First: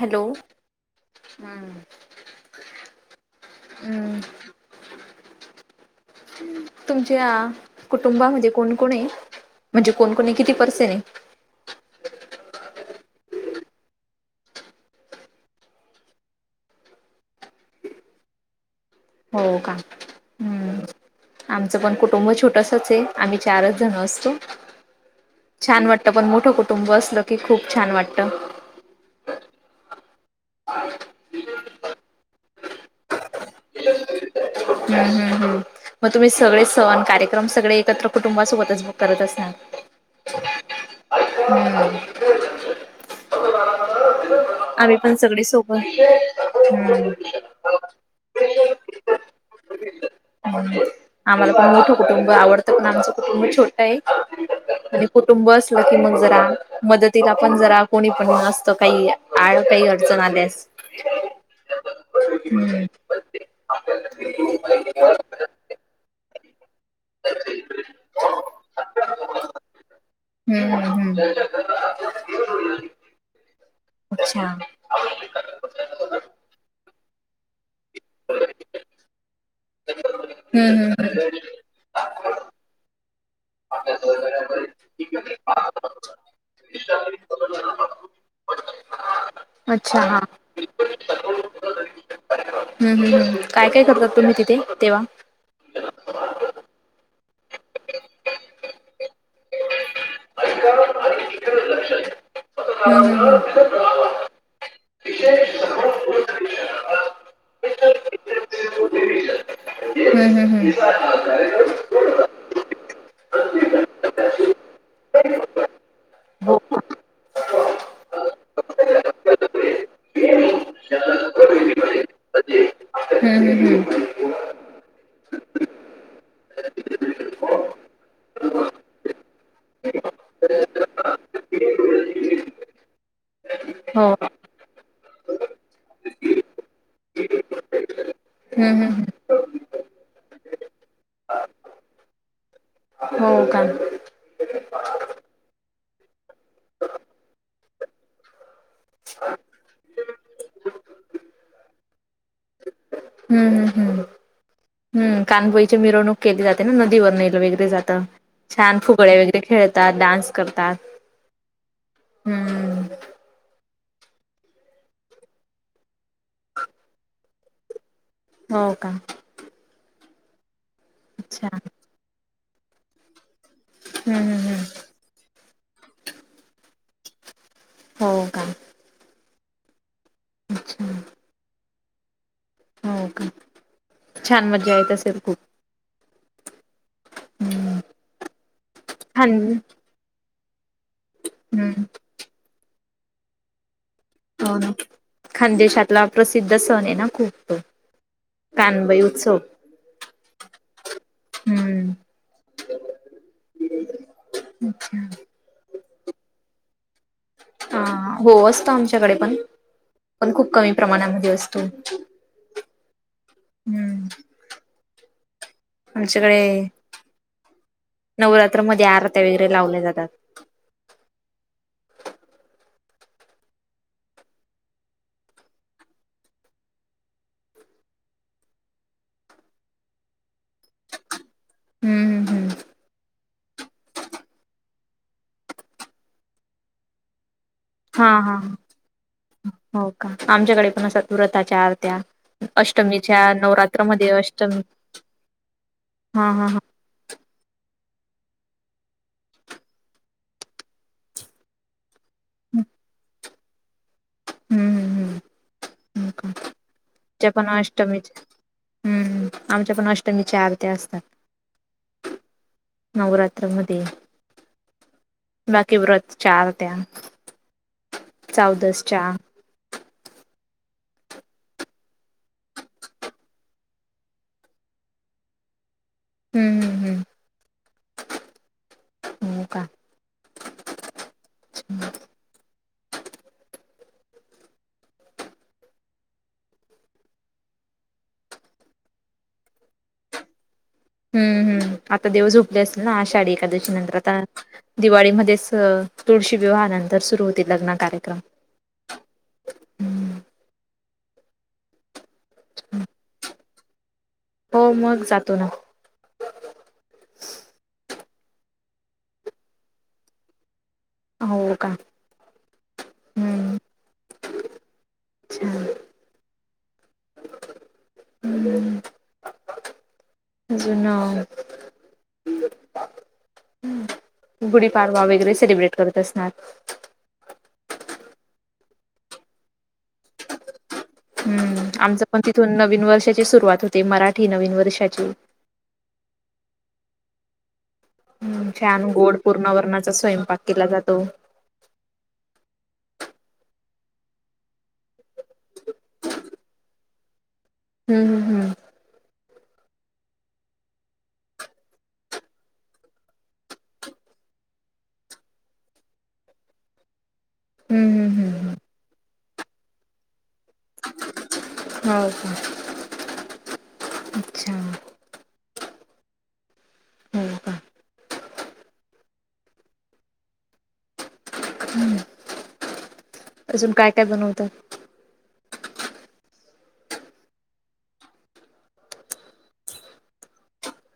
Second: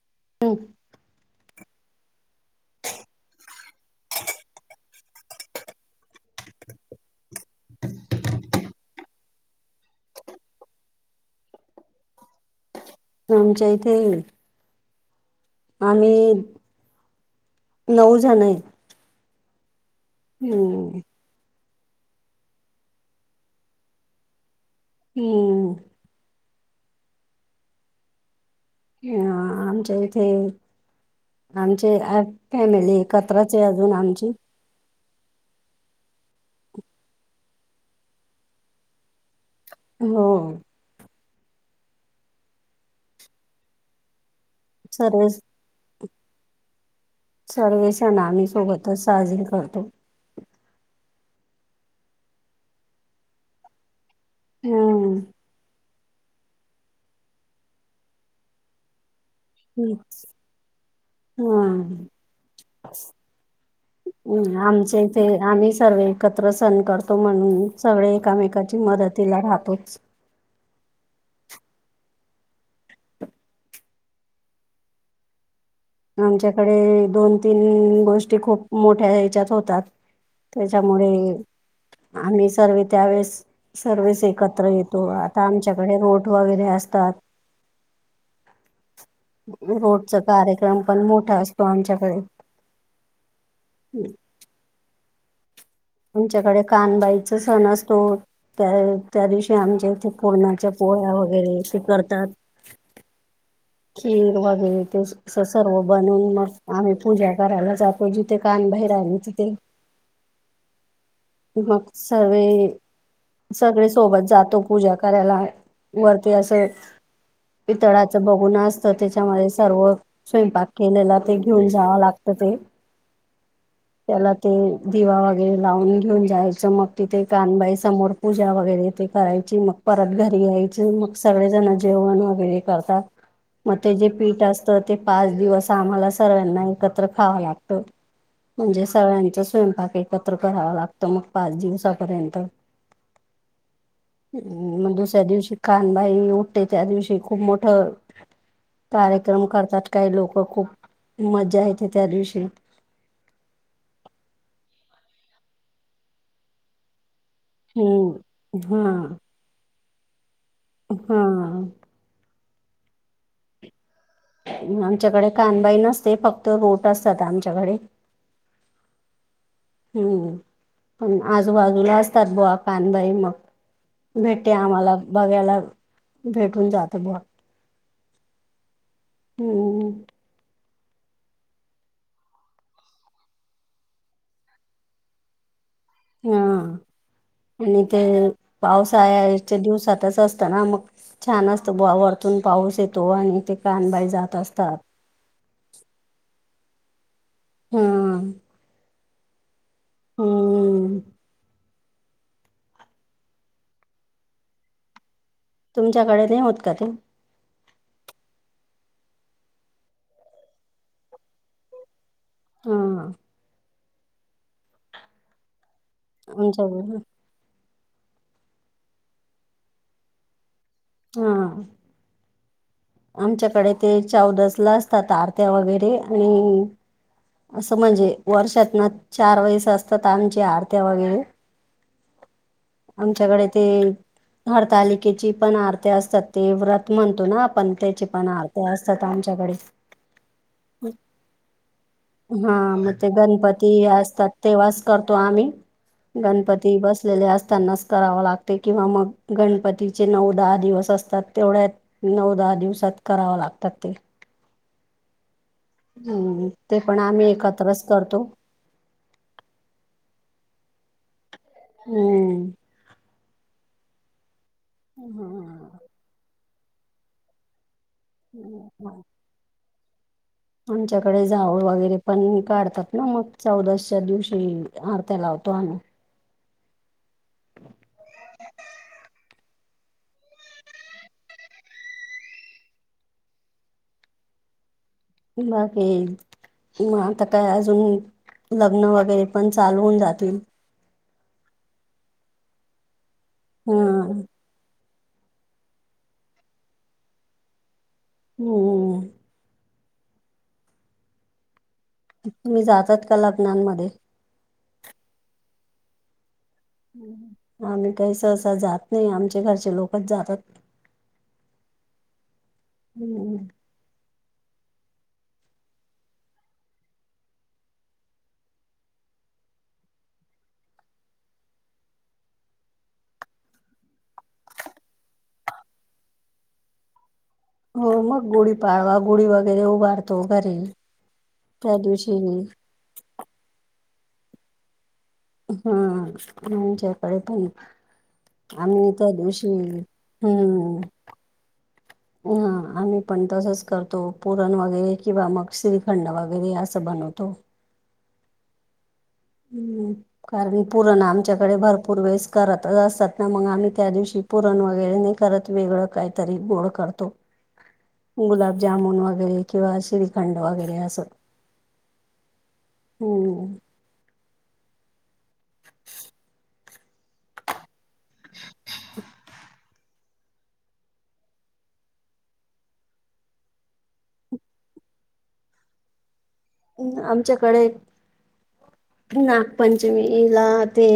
Hello! हां. हां. [inaudible] तुमच्या कुटुंबामध्ये कोणकण आहे,, म्हणजे कोणकोणय किती पर्सेन ए. आमच्या इथे आम्ही, नऊ जणं आहे. हो का. हम्म. आमचं पण कुटुंब छोटसंच ए,, आम्ही चारच जणं असतो. हम्म. छान वाटतं पण मोठं कुटुंब असलं की खूप छान वाटतं. अ आमच्या इथे आमचे अ फॅमिली एकत्रचये अजून आमची. हम्म हम्म हम्म मग तुम्ही सगळे सण कार्यक्रम सगळे एकत्र कुटुंबा सोबतच मग करत असणार. हो. हम्म, आम्ही पण सर्व सगळे सोब बर हम्म सर्वे सण आम्ही सोबत त साजरं आम्हाला पण मोठं कुटुंब आवडतं पण आमचं कुटुंब छोटंय. आणि हम्म कुटुंबस सलं की मग जरा, मदतीला पण जरा कोणी पण असतं, काही आड काही अडचण आल्यास,, हा. हम्म. हम्म, आमचे इथे आम्ही सर्व एकत्र सण करतो, म्हणून सगळे एकामेकाची मदत मदतीला राहतोच. हम्म हम्म. अच्छा आमच्याकडे दोन -तीन गोष्टी खूप मोठ्या ह्याच्यात होतात, हम्म त्याच्यामुळे हम्म आम्ही सर्वे त्यावेेळेस सर्वेच एकत्र येतो, आता आमच्याकडे रोट वगैरे असतात. अच्छा हा रोटचा कार्यक्रम पण मोठा असतो आमच्याकडे. हम्म हम्म हम्म काय काय करतात तुम्ही तिथे तेव्हा? आमच्याकडे कानबाईचा सण असतो त्या त्या दिवशी आमच्या इथे पुरणाच्या पोळ्या वगैरे तेे करतात. [inaudible] हम्म खीर वगैरे ते असं असं सर्व बनून मस्त आम्ही पूजा करायला जातो जिथे कानबाई राहिले तिथे. हम्म हम्म हम्म. मग सर्वे सगळे सोबत जातो, पुजा करायला वरती असं. पितळाचं भगोन असत, त्याच्यामध्ये सर्व स्वयंपाक केलेला ते घेऊन जावं लागतं ते हम्म हम्म हम्म त्याला ते दिवा वगैरे लावून घेऊन जायचं मग तिथे कानबाई समोर पूजा वगैरे तेे करायची, मग परत घरी यायचं, मग सगळेजण जेवण वगैरे करतात मग ते हो जे पीठ असतं, ते पाच दिवस आम्हाला सर्वांना एकत्र खाव लागतं. हम्म म्हणजे हम्म हम्म सगळ्यांचा स्वयंपाक एकत्र करावा लाग तो मग पाच दिवसापर्यंत हो का? ह मग दुसऱ्या दिवशी कानबाई उठते, त्या दिवशी खूप मोठं कार्यक्रम करतात काही लोक, खूप मज्जा येते त्या दिवशी. हम्म हम्म हम्म हम्म कानबाईची मिरवणूक केली जाते ना, नदीवर मिरवीर जातं, हम्म छान हा फुगडे वगैरे खेळतात डान्स करतात. हा हम्म आमच्याकडे कानबाई नसते, फक्त रोट असतात आमच्याकडे. हो का? हम्म पण अच्छा आजूबाजूला असतात बुवा कानबाई मग हम्म हम्म भेटते हम्म आम्हाला बघायला भेटून जात. बुवा हो का? हम्म अच्छा हो का, छान मजा येत असेल खूप? हा हम्म आणि ते खान पावसाळ्याच्या दिवसातच असत ना मग छान असत हम्म बुवा, वरतून पाऊस येतो आणि ते कानबा जात हो ना, असतात खानदेशातला प्रसिद्ध सण आहे ना खूप. हा कानुबाई उत्सव. हम्म्म हम् अच्छा. तुमच्याकडे नाही होत का ते. अ हो असतो आमच्याकडे पण पण खूप कमी प्रमाणामध्ये असतो. हा. सगळे. आमच्या नवरात्रामध्येध्ये आरत्या वगैरे लावल्या जातात. हा. आमच्याकडे ते चौदस ला असतात आरत्या वगैरे आणि. असं म्हणजे वर्षात ना चार वैस असतात आमच्या आरत्या वगैरे. हम्म हम्म हम्म आमच्याकडे ते. हरतालिकेची पण आरती असतात ते व्रत म्हणतो ना आपण. त्याची हा पण हा आरते असतात आमच्याकडे. हो का आमच्याकडे पण असतात व्रताच्या आरत्या हा मग ते अष्टमीच्या गणपती नवरात्रामध्ये असतात अष्टमी तेव्हाच करतो आम्ही. हा हा हा गणपती बसलेले असताना. करावा लागते किंवा मग गणपतीचे नऊ दहा दिवस असतात तेवढ्या नऊ दहा दिवस. त कराव लागतात ते. हम्म हम्म हम्म. हो का हम्म ते पण आम्ही एकत्रच करतो. हम् आमच्या पण आरती. हम्म. नवरात्रामध्ये. बाकी व्रत चार त्या चौदसच्या. आमच्याकडे जावळ वगैरे पण काढतात ना मग चौदशच्या दिवशी आरत्या लावतो आम्ही. हम्म हम् हम्म. [inaudible] हम्म हो का ह बाक. मग आता काय अजून लग्न वगैरे पण चालवून जातील. हम्म हम्म आता देव झोपले असतीलल ना आषाढी एकाडशीनंतर हम्म आता. दिवाळीमध्येच तुळशी विवाहानंतर सुरु होते लग्न कार्यक्रम. हम्. हम्म. तुम्ही जातात का लग्नांमध्ये. हो मग जातो ना. आम्ही काही सहसा जात नाही आमचे घरचे लोकच जातात. होय का? हम्म. छान हम्म जुना आहे. हंम गुढीपाडवा वगैरे सेलिब्रेट करत असणार. ‍ हो मग गुढीपाढवा, गुढी वगैरे उभारतो घरी. हम्म त्या आमचं दिवशी पण तिथून नवीन वर्षाची सुरुवात होते, मराठी नवीन वर्षाची. हम्म आमच्याकडे पण. हम्म छान आम्ही त्या गोड पूर्ण दिवशी, वर्णाचा स्वयंपाक केला हम्म जातो. हां आम्ही पण तसंच करतो, पुरण वगैरे किंवा मग श्रीखंड वगैरे असं बनवतो. हम्म हा हा हा. हम्म, कारण पूरण आमच्याकडे भरपूर वेळेस करतच असतात ना, मग आम्ही त्या दिवशी पुरणं वगैरें नाहीं करतं, वेगळं कांहींतरी गोडं करतो. हम्म हम्म हम्म. गुलांबजामुंन वगैरें किंवा श्रीखंड वगैरें असं. भावांची हो ओओ अच्छा हो का [unintelligible] हम्मं अजूंन कायं कायं बनवतांत? अं आमच्यांकडे, नागपंचमीला ते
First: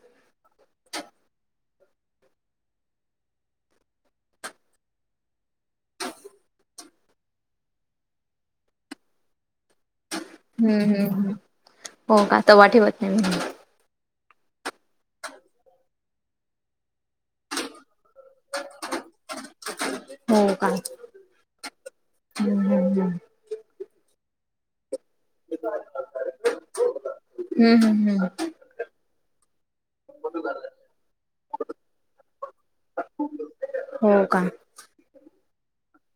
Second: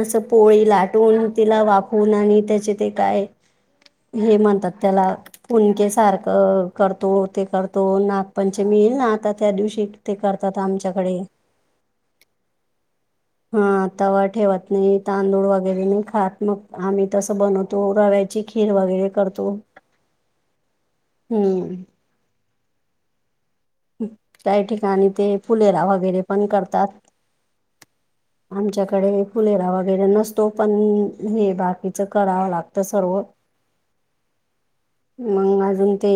असं पोळी लाटूंन, तिलां वाफवूंन आणि त्यांचे ते कांय हे म्हणतांत त्यांला फुनके सारखं करतो, ते करतो, नागपंचमी येईल नां आंता त्यां दिवशी ते करतात हंम हंम आमच्याकडे हं हो कां, तवां ठेवतं नाहीं म्हणूंन. हां तवां ठेवतं नाहीं, तांदूळ वगैरें नाहीं खातं मगं आम्हीं तसं बनवतो रव्यां ची खीर वगैरें करतो. हो कां. हंम हम्म. हं, कांहीं ठिकांणी ते फुलेरा वगैरें पणं करतांत. हं हंम हंम आमच्यांकडे फुलेरा वगैरें नसतो, पणं हे बाकीच करावं लागतं सर्व. हो कां मंग अजूंन ते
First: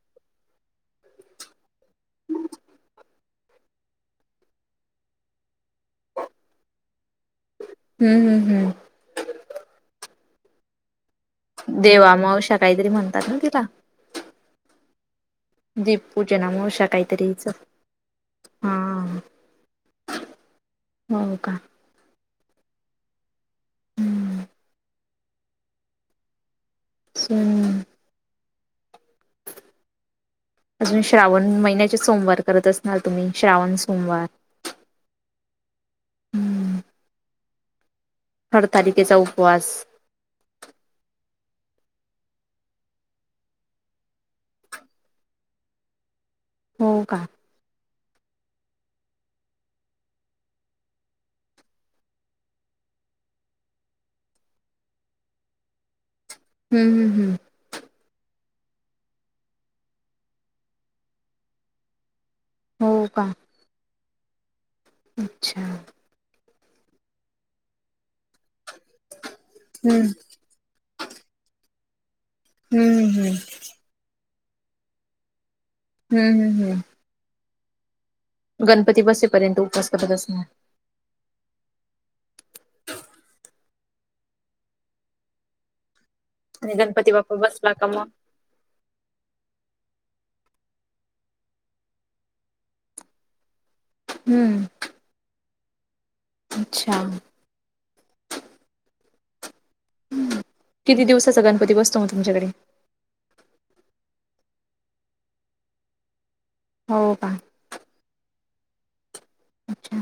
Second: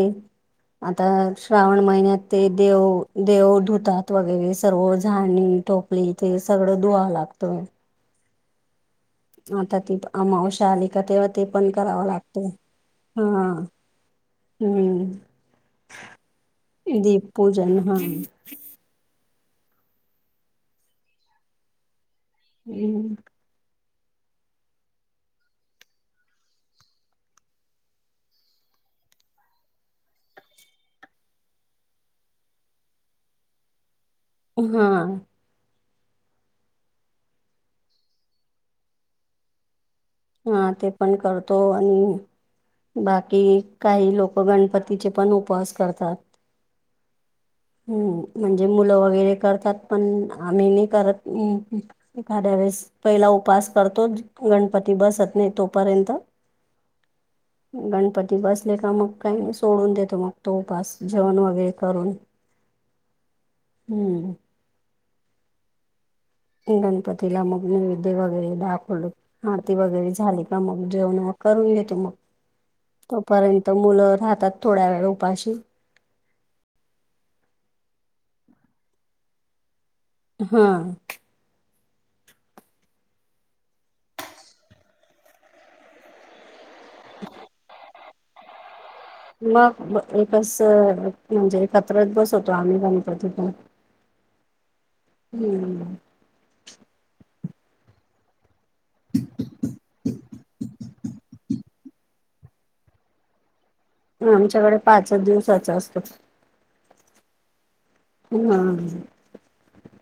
आंता श्रावण महिन्यांत ते देवं, देवं धुंतांत वगैरें सर्व झाडूंन ठेव हे इंथे सगळं धुंवा लागतं. हम्मं हंम हंम आंता तीथं अमांवश्या आंली कां तेवां ते पणं करावं लागतं, देवामावश्या काहीतरी म्हणतात ना तिला? हां. हंम दीपपूजनामावश्या काहीतरी हिचं दीपपूजनं हां हा हो कां. हम्मं हम्म. छांन अजूंन श्रावण महिन्यांचे सोमवार करतं असणारं तुम्हीं, श्रावण सोमवार. हांआं हरतालीकेचा उपवांस हां ते पणं करतो आणि बाकी कांहीं लोकं गणपतीचे पणं उपवांस करतांत. हो कां हम्मं म्हणजे मुलं वगैरें करतांत पणं आम्हीं नाहीं करतंम एखाद्यां वेळेसं पहिला उपवांस करतो गणपती बसतं नाहीं तोपर्यंत हम्मं हम्मं हम्मं गणपती बसले कां मगं कांहीं सोडूंन देतो मगं तो उपावांस जेवणं वगैरें करूंन हो कां हम्मं अच्छा गणपतीला मगं नैवेद्य वगैरें दाखवलं आरती हम्म वगैरें झाली मगं जेवणं मगं करूंन घेते मगं हम्म हम्म तोपर्यंत मुलं राहतांत थोड्या वेळ उपाशी हम्म हम् हम् गणपती बसेपर्यंत उपासता तपास असणार. हा आणि गणपती बाप्पा बसला का म मग एक अस म्हणजे एकत्रत बसवतो आम्ही गणपती पण हम्म हम्म अच्छा किती दिवसाचा गणपती बसतो मग तुमच्याकडे? आमच्याकडे पाचच दिवसाच असतो. हो का? हा. अच्छा!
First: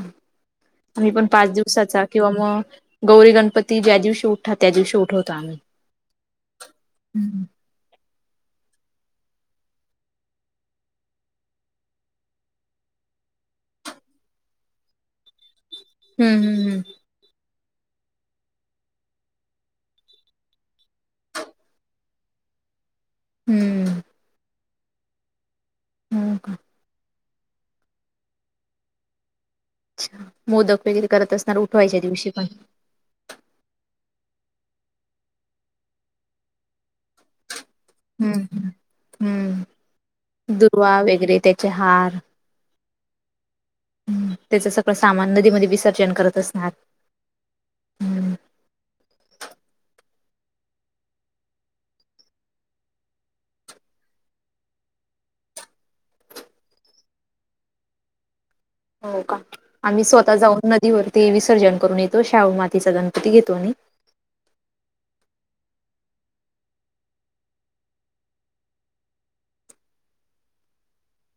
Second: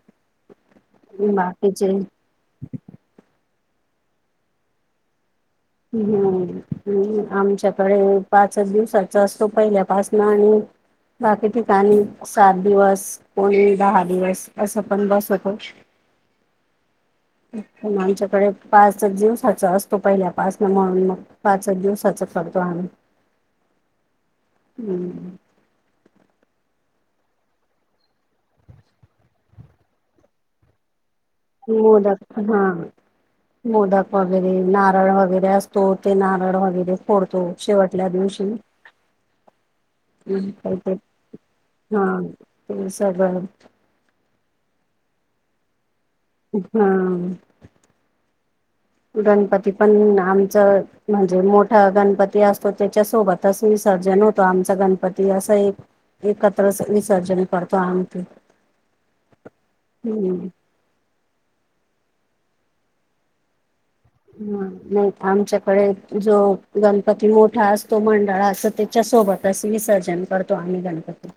आम्ही पण पाच बाकीचे दिवसाचा किंवा मग गौरी गणपती ज्या दिवशी उठात त्या दिवशी उठवतो आम्ही. हम्म हम्म आमच्याकडे पाचच दिवसाचा असतो, पहिल्यापासन आणि बाकी ठिकाणी सात दिवस कोणी दहा दिवस असं पण बसवतो. हम्म हम् हम्. ण आमच्याकडे पाचच दिवसाचा असतो पहिल्या पाच न म्हणून मग पाचच दिवसाच करतो आम्ही. हम्म. हम्म हो का? मोदक वगैरे करत असत मोदक हा. मोदक वगैरे, नारळ वगैरे असतो. नारळ वगैरे फोडतो. शेवटल्या दिवशी हम्म हम्म का ते दुर्वा वगैरे त्याचे हा. हार [unintelligible] त्याच सगळं सामान नदीमध्ये विसर्जन करत असणार. हा. गणपती पण आमचं म्हणजे मोठा गणपती असतो, त्याच्या सोबतच विसर्जन होतो आमचा गणपती असं एक एकत्र विसर्जन करतो आम्ही ते. हो का. आम्ही स्वतः जाऊन नदीवरती विसर्जन करून येतो शाडूमातीचा गणपती घेतो आम्ही. ह नाही आमच्याकडे जो गणपती मोठा असतो मंडळा चा त्याच्या सोबत तस विसर्जन करतो आम्ही गणपती.